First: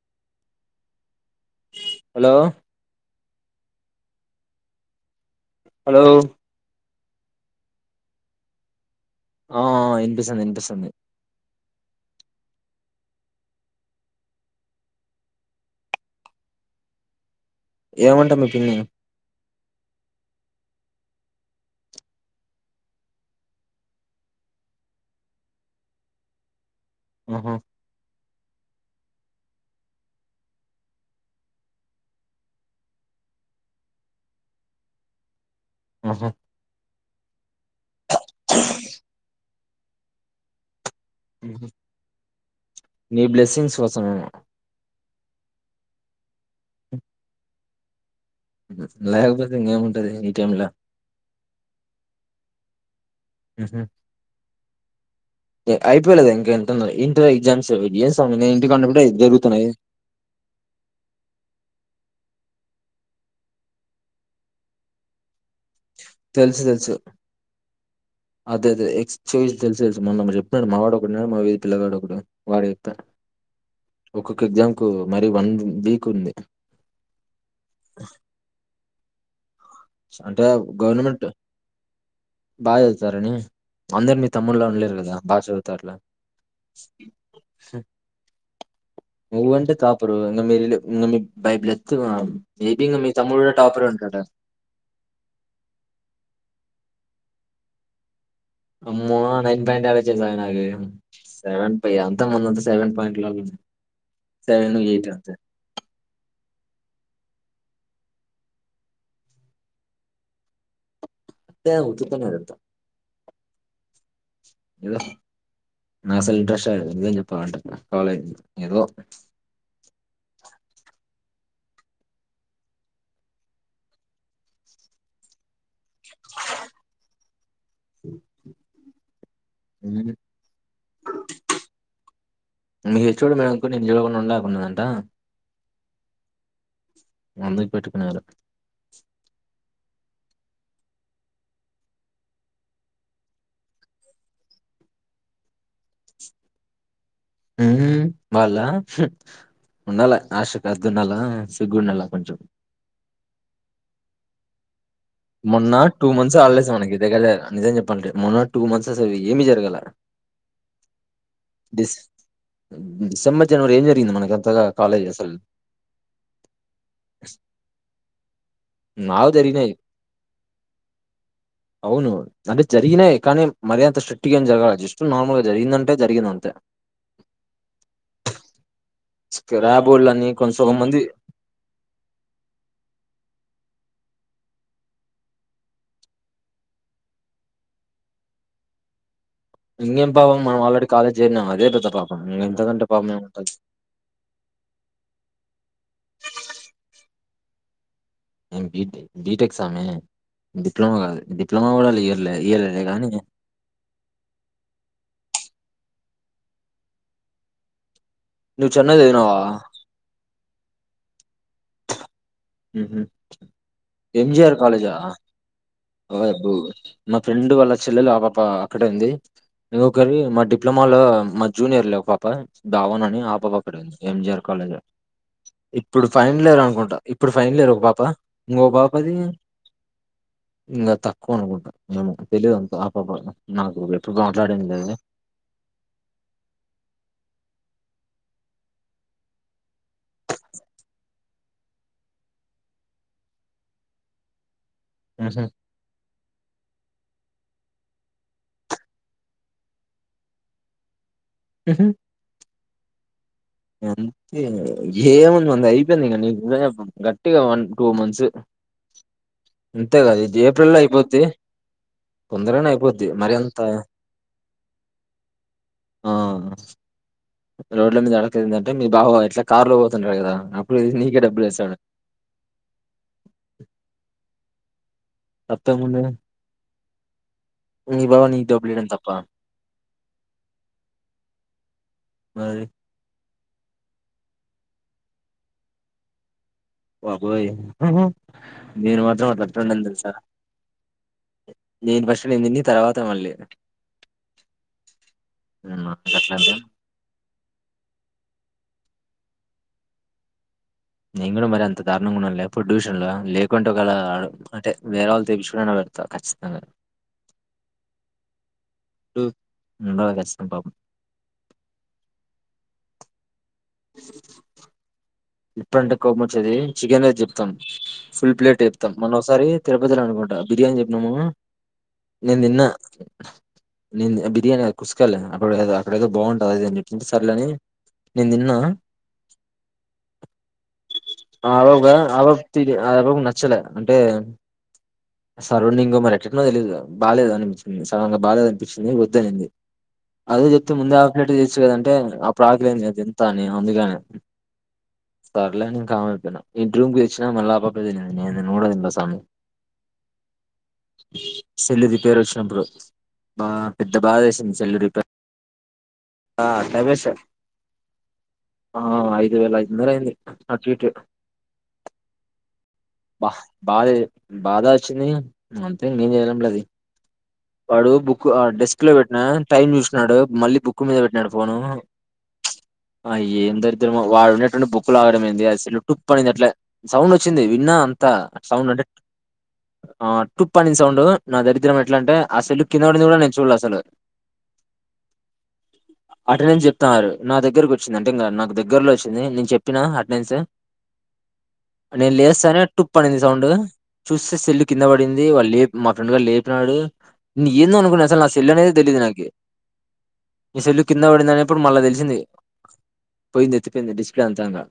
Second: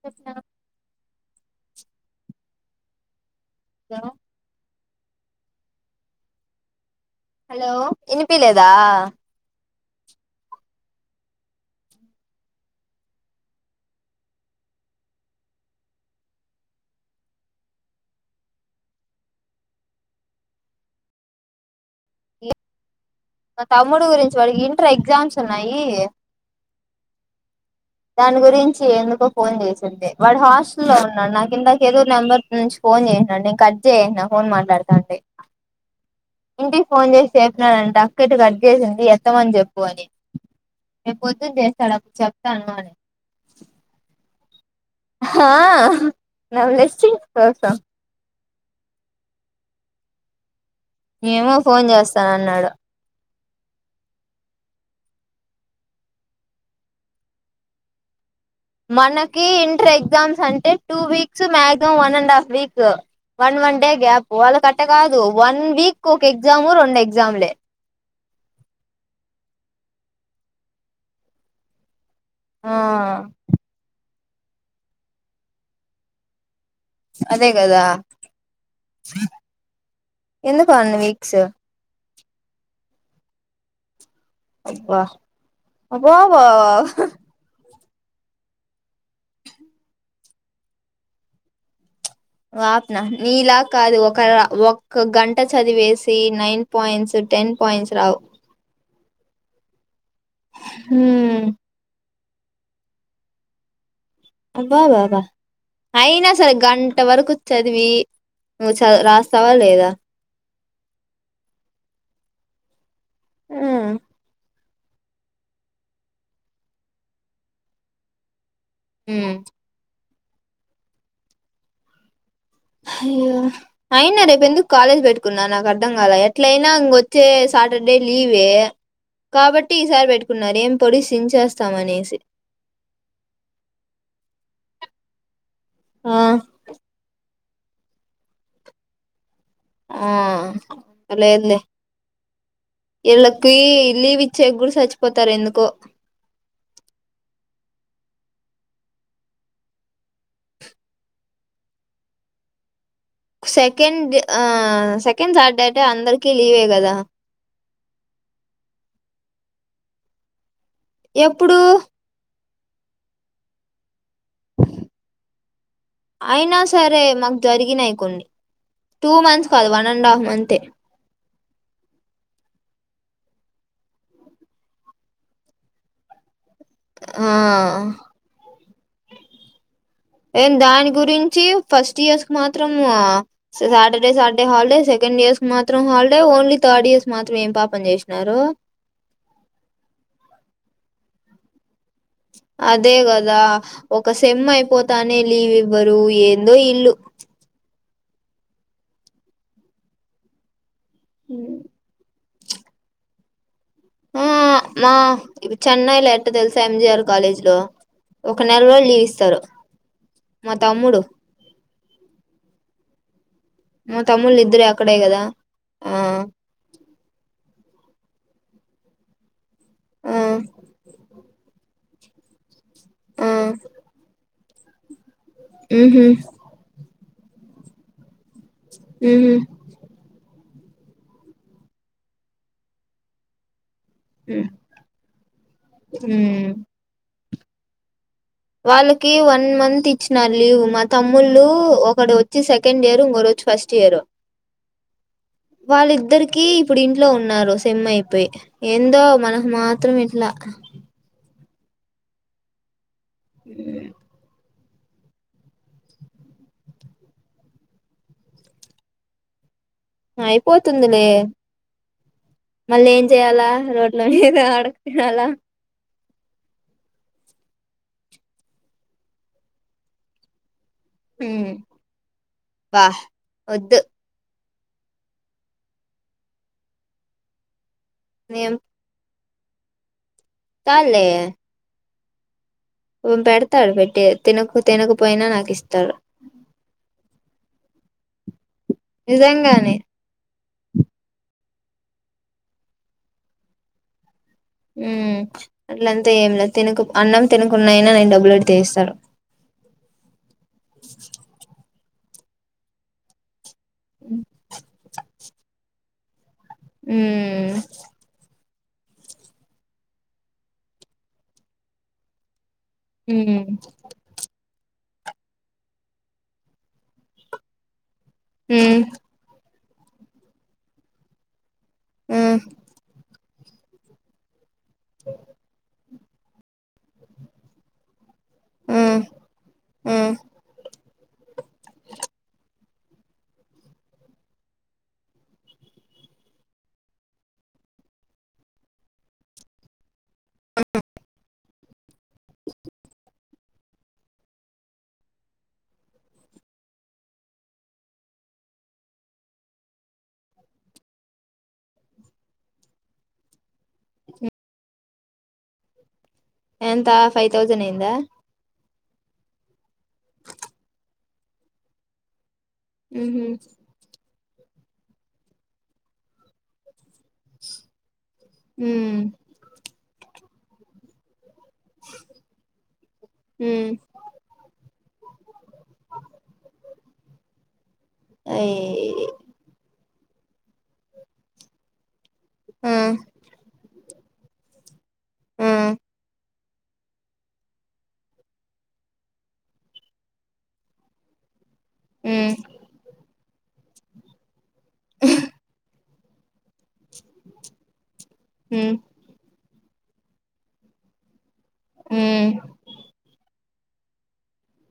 చెప్పునా hello దా hello hello ఇనిపి లేదా ఆ ఇన్పిస్తుంది ఇన్పిస్తుంది. ఏమంటా మీ పిన్ని లే మా తమ్ముడు గురించి వాడికి ఇంటర్ ఎగ్జామ్స్ ఉన్నాయి. ఉహు దాని గురించి ఎందుకో ఫోన్ చేసింది. వాడు హాస్టలో ఉన్నాడు. నాకు ఇంతక ఏదో నెంబర్ నుంచి ఫోన్ చేశనాడు. నేను కట్ జేశనా ఫోన్ మాట్లాడతానంటే ఆహా ఇంటికి ఫోన్ చేసి చెప్పినడంట అక్క ఇట్టు కట్ చేసింది ఎత్తమని జెప్ పోని రేపు పొద్దున్ జేస్తాడు. అప్పుడ్ చేప్ నీ బ్లెస్సింగ్స్ కోసం హా నా బ్లెస్సింగ్స్ కోసం లేకపోతే ఇంకేం ఉంటది ఈ టైమ్లా ఏమో ఫోన్ చేస్తానన్నాడు అయిపోలేదా ఇంక ఇంటర్నల్ ఇంటర్ ఎగ్జామ్స్డిస్ [unintelligible] మనకి ఇంటర్ ఎగ్జామ్స్ అంటే two weeks maximum one and half week one one day gap వాళ్ళ కట్ట కాదు వన్ వీక్ కి ఒక తెలుసు ఎగ్జాము తెలుసు రెండు ఎగజామ్లే అదే అదే ఎక్స్ చే తెలుసు తెలుసు మొన్న ఒకడు చెప్పినడు మా వాడ ఒకడు ఉన్నాడు మా వీధి పిల్లవాడు ఒకడు వాడు ఆ చెప్తాడు ఒక్కొక్క ఎగ్జామ్ కు మరి వన్ వీక్ ఉంది అదే కదా ఎందుకన్ని వీక్స్ బా చదువుతారని అందరి మీ తమ్ముళ్లా ఉండలేరు అబ్బా కదా బా చదువుతారు గా అబ్బబ్బా నువ్వంటే టాపర్ [unintelligible] బైబిల్ ఎ వాప్నా నీలా కాదు ఉంటాడు. ఒక ఓ ఒక గంట చదివేసి నైన్ పాయింట్స్ టెన్ పాయింట్స్ రావు. అమ్మో నైన్ పాయింట్ [unintelligible] [unintelligible] హ్మ్ సెవెన్ పై అంత మొత్తం ఉన్నంత సెవెన్ పాయింట్ల ఉంది అబ్బా బా బ అయినా సరే గంట వరకు చదివి నువ్వు చ రాస్తావా లేదా ఉత్తినే ఉత్తుత్తి నే హ్మ్ ఏదో నా అసలు ఇంట్రెస్టే లేదు నిజం చెప్పాలంటే కాలేజ్ ఏదో హ్మ్ అయినా రేపు ఎందుకు కాలేజ్ పెట్టుకున్నా నాకు అర్ అర్థం కాల ఎట్లయినా ఇంకొచ్చే సాటర్డే లీవే కాబట్టి ఈసారి హ్మ్ పెట్టుకున్నారు ఏం పొడిచి చిం చేేస్తాం అనేసి ద ఆ అందుకు పెట్టుకున్నారు ఆ లేదులే ఈళ్ళకి లీవిచ్చాక గూడ చచ్చిపోతారు ఎందుకో హ్మ్ వాళ్ళ ఉండాలా ఆశకి హద్దుండాలా సిగ్గుండాలా కొంచెం సెకండ్ ఆ సెకండ్ సాటర్డే మొన్న అంటే టూ అందరికి మంత్స్ లీవే హాలీడేసే కదా మనకి దగ్గర దగ్గర నిజం చెప్ అంటే మొన్న టూ మంత్స్ అసలు ఏమి జరగాలే. ఎప్పుడు డిసెంబర్, జనవరి ఏం చెప్ అయినా సరే మాకు జరిగినాయి కొన్ని. టూ నాకు మంత్స్ కాదు జరిగినాయి. వన్ అండా అవును అంటే జరిగినాయి కానీ మరి అంత స్ట్రిక్ట్ గా ఏం జరగాలే జస్ట్ నార్మల్ గా జరిగిందంటే జరిగింది అంతే. ఆ ర్యాబోలని ఏమ్ కొంచెం సగం దాని మంది గురించి ఫస్ట్ ఇయర్స్ కు మాత్రము Saturday Saturday holiday, second years కి మాత్రం హాలిడే, ఓన్లీ థర్డ్ ఇయర్స్ మాత్రం ఏం పాపం చేసినారు. ఇంకేం పాపం మనం ఆల్రెడీ కాలేజ్ చేరినం అదే పెద్ద పాపం. ఇంగ ఇంతకంటే అదే పాపం కదా ఏముంటది? ఒక సెమ్ అయిపోతానే లీవ్ ఇవ్వరు ఏందో ఈళ్లు. బి బిటెక్ సామి డి డిప్లమా కాదు డిప్లమా కూడ అల ఇయ్యా లే ఇయ్యలే లేకానీ ఆ మా చెన్నైలో ఎట్ట తెలుసా ఎం జి ఆర్ కాలేజీ లో ఒక నెల నువ్వు రోజు చెన్నై లీవ్ చదివినావా? ఇస్తారు. మా తమ్ముడు హు హు మా ఎం తమ్ముళ్ళు జి ఆర్ ఇద్దరు కాలేజా అక్కడే కదా ఆ ఓ యబ్బో మా ఫ్రెండ్ వాళ్ల చెల్లెల ఆ పాప అక్కడే ఉంది. ఆ ఇంకొకరివి మా డిప్లమాలో మా జూనియర్ లే ఒ పాప బావన అని ఆ పాప అక్కడే ఉంది ఏం జి ఆర్ కాలేజ్లో ఉహు ఇప్పుడు ఫైనల్ ఇయర్ అనుకుంటా ఇప్పుడు ఫైనల్ ఇయర్ ఒక పాప ఇంకో పాప ది ఉహు ఇంగా తక్కువ అనుకుంటా ఏమో తెలియదు అంత ఆ పాప నాకు ఎప్పుడు మాట్లాడింది లేదు ఉ వాళ్ళకి వన్ మంత్ ఇచ్చినారు లీవ్ మా తమ్ముళ్ళు ఒకడోచ్చి సెకండ్ ఇయర్, ఇంకోడు వచ్చి ఫస్ట్ ఇయర్. హుహు. వాళ్ళిద్దరికి ఇప్పుడు ఇం ఇంట్లో ఉన్నారు సెమ్ అయిపోయి ఏందో మనకు మాత్రం ఇట్లా. హుహు. అంతే ఏముంది మన్నది అయిపోయింది ఇంక నీకు [unintelligible] గట్టిగా వన్ టూ మంత్స్ అంతే కదా! ఇది ఏప్రిల్‌లో అయిపోతుంది లే అయిపోద్ది. తొందరగానే మళ్ళీ ఏం అయిపోద్ది. మరి చేయాలా అంత రోడ్లోమీద హా హా ఆడుక్కు తినాలా ఆ రోడ్ల మీద అడ్కాదింటటే మీ బావా ఇట్ల కార్ లో పోతుంటాడు కదా అప్పుడు నీకే మ్మ్ డబ్బులేస్తాడు. వాహ్ వద్దు అంతకు ముందు నీ బావా నీకు డబ్బులు ఇవ్వడం తప్పా కాదులే మరీ పెడతాడు పెట్టి తినకు తినకపోయినా నాకు ఇస్తాడు బాబోయ్ హ్హ్ హ్హ్ నేను మాత్రం అట్ల ఎప్పుడూ నిజంగానే తినిపించా నేను ఫస్ట్ నేను తిని తర్వాత మళ్ళీ మ్ అట్లంతా ఏం లేదు అట్లంటే తినక ప్ అన్నం తినకున్నాయినా నేను డబ్బులు పెట్టి ఏఇస్తాడు [inaudible] నేను కూడా మరి అంత దారుణంగా ఉండను లే ఫుడ్ విషయంలో లేప్ కొంటవ్ గదా ఆ ప్త్ అంటే వేరే వాళ్ళ తో కలిసి అయినా కడతా ఖచ్చితంగా మ్మ్ తిన్నది కచ్చితంగా పాపం మ్మ్ హ్హ్ [unintelligible] ఎప్పుడంటే కోపం వచ్చేది చికెన్ దే చెప్తం ఫుల్ ప్లేట్ ఉమ్ చేప్తా మొన్నొసారి తిరుపతిలో అనుకుంటా బిర్యానీ చెప్పినాను హ్మ్ నేను తిన్నా నేను తిన్నది బిర్యానీ అది కుసుకాయల అప్పుడు పడదా అప్పుడైతే బాగుంటది అదేని చెప్పేసి సర్లే అని నేను తిన్నా హ్మ్ హ్మ్ ఆబగా ఆబాబ తిదే ఆమెకు నచ్చలే అంటే సరౌండింగ్ మరి ఎట్లేట్లనో తెలియదు ఇగ బాగాలేదు అనిపిస్తుంది సడెన్ గా బాలేదు అనిపించింది వద్దనింది అదే చెపితే ముందే ఆఫ్ ప్లేట్ దెస్ శివంటే అప్పుడు ఆకలైంది అది ఎంత అని అందుకని సర్లేని కామ్ అయిపోయిన ఇంటి రూమ్ కి తెచ్చినా మళ్ళా ఆపపే దిన్న నేను నూడదిన్న సామీ సెల్లు రిపేర్ వచ్చినప్పుడు బా పెద్ద బాధ ఏసింది సెల్ రిపేర్ ఆ! ఎంత డబేసా ఫైవ్ థౌసండ్ అయిందా ఆ ఐదు వేల ఐదు వందలు అయింది అటు ఇటు ఉహు బాహ్ బాదే బాధ వచ్చింది ఇగ అంతే ఇంగ ఏం చేయలేం రా అది వాడు బుక్ డెస్క్ లో హ్మ్ పెట్టినా టైం చూసినడు మళ్ళీ బక్ మీద పెట్టనాడు పోను ఆ ఏం హ్మ్ దరిద్రమా వాడు ఉండటటుే బొక్లాగడం ఏంది అసలు టటుప్ అనింది అట్లా సౌండ్ వచ్చింది విన్నా అంత సౌండ్ అంటే అయి ఆ హా ప అని సౌండ్ నా దరిద్రమే ఎట్లా అంటే ఆ అసలుక్కిందడి ని కూడాన్నా చూడ లో అసలు ఆ అటెండెన్స్ చెప్తున్నారు నా దగ్గరకు వచ్చింది అంటే ఇం నాకు దగ్గరలో వచ్చింది నేను చెప్పినా అటెండెన్స్ అ హ్మ్ లేస్నే టూ పడి సౌండ్ చూస్తేెల్ కింద పడింది వాళ్ళు మా ఫ్రెండ్ గారు లేపినాడు ఏందో అనుకుంటన్నా అస నా సల్ అనేది హ్మ్ తెలియదు నాకు ఇసెలు కందన్న వడిందనే ఇప్పుడు మళ్ళా తెలిసింది హ్మ్ పోయింది ఎత్తిపోయింది డిస్ప్లే అంతంగా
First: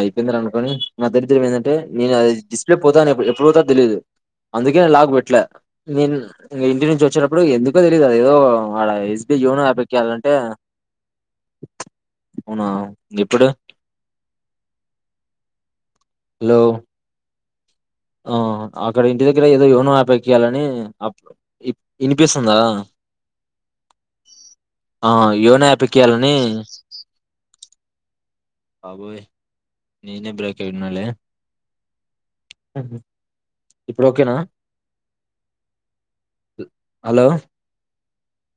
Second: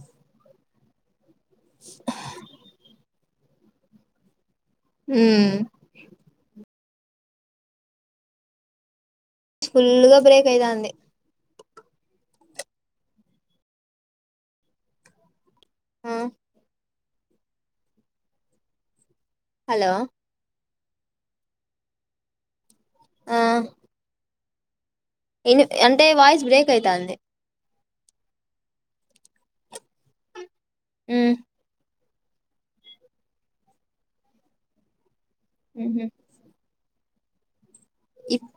అయిపోయిందార అనుకోని మా త్ ఏంటే నేను అది డిస్ప్లే పోతాను చత తెలీదు అందుకే లాగ పెట్లే హ్మ్ నేను ఇంటి నుంచి వచ్చేనప్పుడు ఎందుకో తెలీయదు అద ఏదో ఆడ యోనో ఫుల్ గా బ్రేక్ అయితాంది హనా ఎప్పుడు ఆ హలో ఆ అక్కడ ఇంటిద ఇడ ఏదో యోనో హలో ఆపేయాలని అప్పు వినిపిస్తుందా ఆ ఆ ఇని అంటే ఏనయాపికయాలని వాయిస్ బ్రేక్ అయితాంది అబోయ బ చెడునాల హ్మ్ అది ఇప్పుడు ఓకేనా ఊహూ హలో ఇప్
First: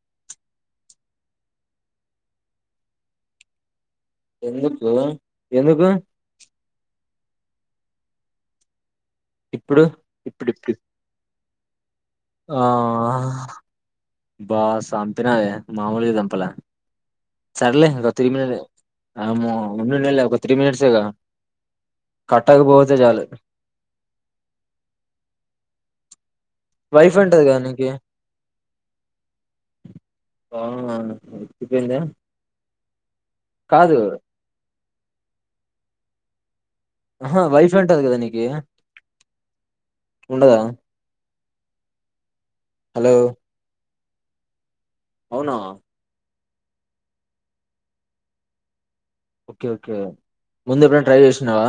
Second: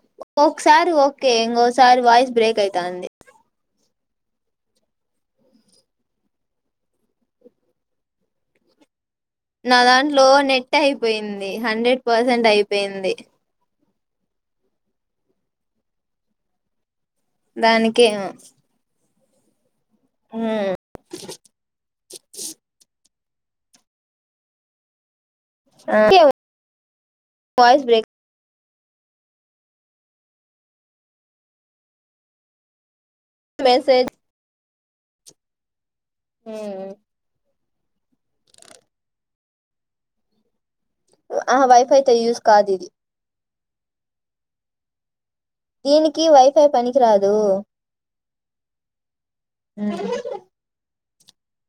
ఓకుసారి ఓకే ఇంగో సారి వాయిస్ బ్రేక్ అయితంది ఎందుకో ఎందుకు నా ఇప్పుడు దాంట్లో ఇప్పుడిప్పుడు నెట్ అయిపోయిం ది హండ్రెడ్ పర్సెంట్ అయిపోయింది ఆ బా సాంపినవే మామూలుగా చంపలె సరలే అదో దానికేమో తీరిమినలే ఆమొ ఉండనీలే ఒక త్రీ హ్మ్ మినిట్సేగా కట్టకుపోతే చాలు ఆ వైఫ్ ఉంటది కద వాయిస్ నీకి బ్రేక్ ఆ ఇపోయిందా మెసేజ్ ఉ ఆహ వై జుటది కదా నీకి ఉండదా ఆ వైఫై తో యూస్ కాదు ఇది హలో అవునా దీనికి వై ఫై పనికి రాదు ఓకే ఓకే ముందు ఎప్పు రన్ ట్రైచేసినావ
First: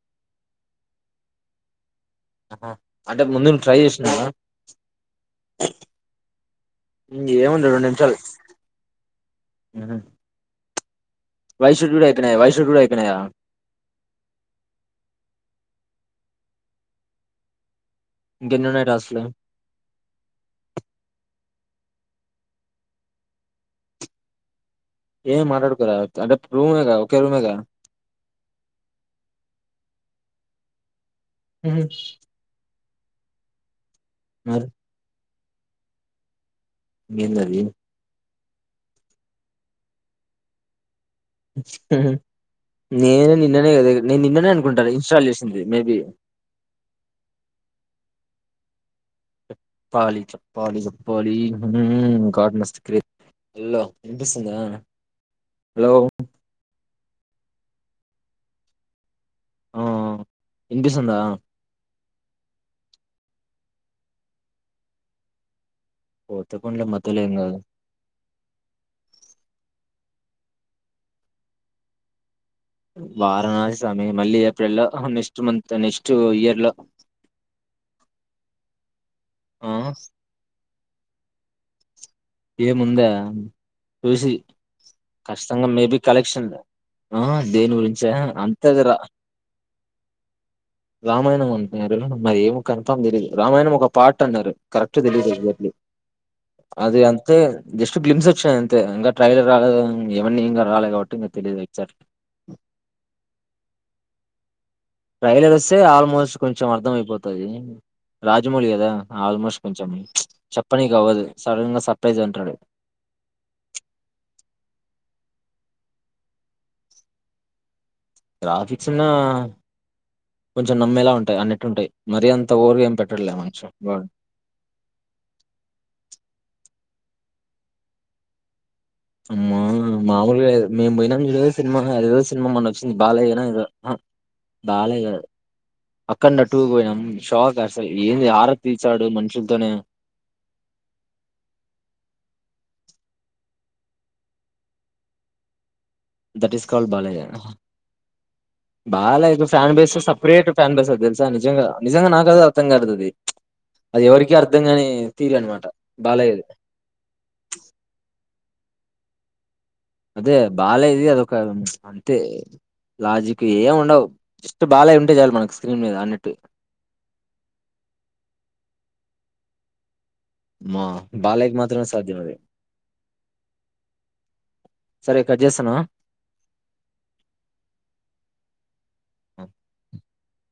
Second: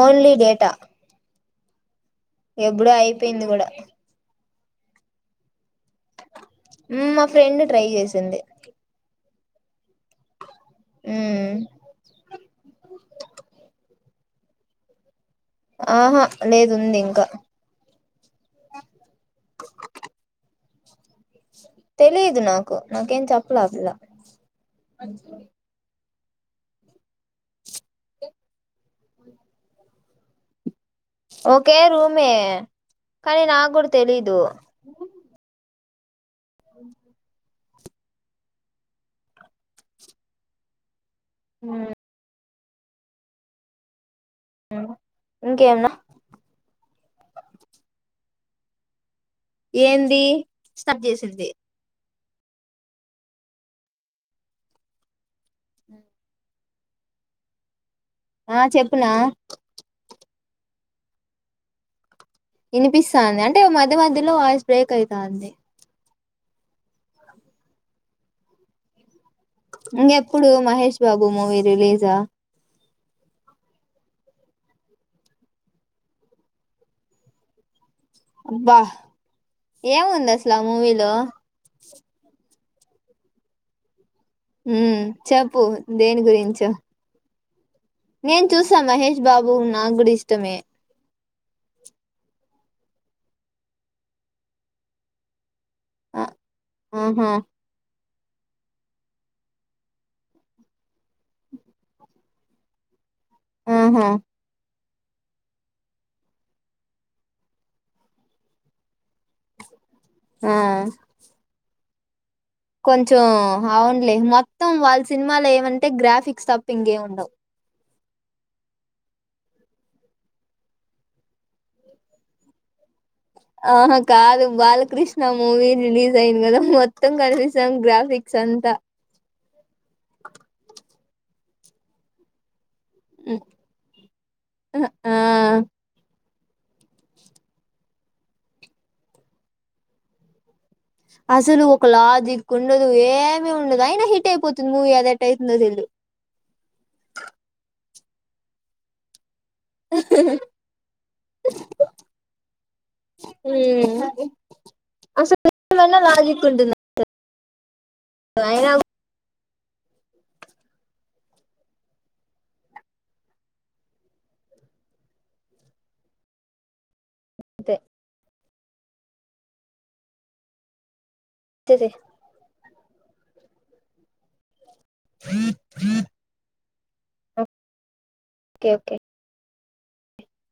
ఓన్లీ డేటా ఎప్పుడో అంటే అయిపోయింది ముందు నువ్వు ట్రై చేసినావ ఉమ్ మా ఫ్రెండ్ ట్రై చేసింది ఆహా వైషు డూడ ఎక్కనియా వైషు డూడ ఎక్కనియా ఆహా లేదు ఉంది ఇంకా ఇంకా ఎన్ని ఉన్నాయి టాసులు తెలీదు నాకు నాకేం చెప్పలే ఆ పిల్ల ఏ మాట్లాడుకోరా అంటే ప్రుమెగా ఒకే రుమేగా ఒకే రూమే కానీ నా గుడ్త్ తెలీదు మరి ఏందది [inaudible] నేను నిన్ననే గదే నేను నిన్ననే అనుకుంటా ఇన్స్టాల్ చేసింది ఇంకేమన్నా మేబి చెప్పాలి ఏంది చెప్పాలి. స్టార్ట్ చెప్పాలి చేసింది హ్మ్ గాడ్ మస్త్ గ్రేట్ హలో వినిపిస్తుంద హలో ఆ చెప్పున్నా ఆ వినిపిస్తంద వినిపిసం పోతే పోనీలే మధ్యల ఏమికాదు ఇంకెప్పుడు మహేష్ బాబు మూవీ రిలీజా వారణాసి స్వామి మళ్ళీ ఏప్రిల్ లో నెక్స్ట్ మంత్ నెక్స్ట్ ఇయర్ లో అబ్బా ఆ ఎం ఉంది అస్ల మూవీలో ఏముందా చూసి హ్మ్ చెప్పు ఖచ్చితంగా మేబీ దేని కలెక్షన్ గురించో ఆ దేని గురించ నేను చూసా అంతేది రా మహేష్ బాబు నాకు కూడా ఇష్టమే రామాయణం అంటున్నారు, మరి ఏమో కన్ఫామ్ తెలీయదు రామాయణం ఒక పాట్ అన్నారు కరెక్ట్ తెలీదు ఎగ్జాక్ట్లీ ఆ అదే అంత ఆహా దే జస్ట్ క్లిప్స్ వచ్ వచ్చయ్ అంతే ఇంక ట్రైలర్ రాల ఎవన్నీ ఇం రాల కాబట్టి ఇంక తెలీదు ఎక్సెక్ట్ ఆహా ట్రెలర్ వస్తే ఆల్మోస్ట్ కొంచెం అర్థంమయిపోతది రాజమౌళి కదా ఆల్మోస్ట్ కొంచెం ఆ చెప్పనీకి అవదు సడన్గా సప్ ప్రజెంటడు కొంచెం అవుంలే మొత్తం వాళ్ళ సినిమాలో ఏమంటే గ్రాఫిక్స్ తప్పింగే ముండవు గ్రాఫిక్స్ ఉన్నా కొంచెం నమ్మేలా ఉంటాయి అన్నిట్టు ఉంటాయి మరీ అంత ఓవరుగా ఏం పెట్ట ఆహ కాదు బాలకృష్ణ మూవీ రిలీజ్ అయింది గదా మో మొత్తం కనిపిస్తాం గ్రాఫిక్స్ అంతా అమ్మా మామూలుగా లేదు మేము పోయినాం చూడు సినిమా అదేదో సినిమా మోన్న చి బాలయ్య ఉమ్, నో ఏదో ఆహా బాలయ్య ఆ కాదు అ అక్కట్టుకు పోయాం షాక్ అసలు ఏంది హరర్ తీసానడు మనుషులతోనే అసలు ఒక లాజిక్ ఉండదు ఏమి ఉండదు, అయినా హిట్ అయిపోతుంది మూవీ అదెట్ట అవుతుందో తెలీదు that is called Balayya Balayya fan base separate fan base అది తెలుసా నిజంగా నిజంగా నాకు అది అర్థంగాదది ఉమ్ అది ఎవరికి అర్థంగాని తీరు అసలు అనమాట ఏమైనా బాలయ్య ధీ అైనా గు అదే బాలయ్య దిఅదొ అంతే లాజిక్ ఏమి ఉండవు జస్ట్ బాలయ్య ఉంటే చాలు మనకు స్క్రీన్ మీద అన్నట్టు అంతే మా బాలయ్య కి మాత్రమే చేసేయ్ సాధ్యం అది సరే కట్ చేస్తున్న ఓకే ఓకే [inaudible]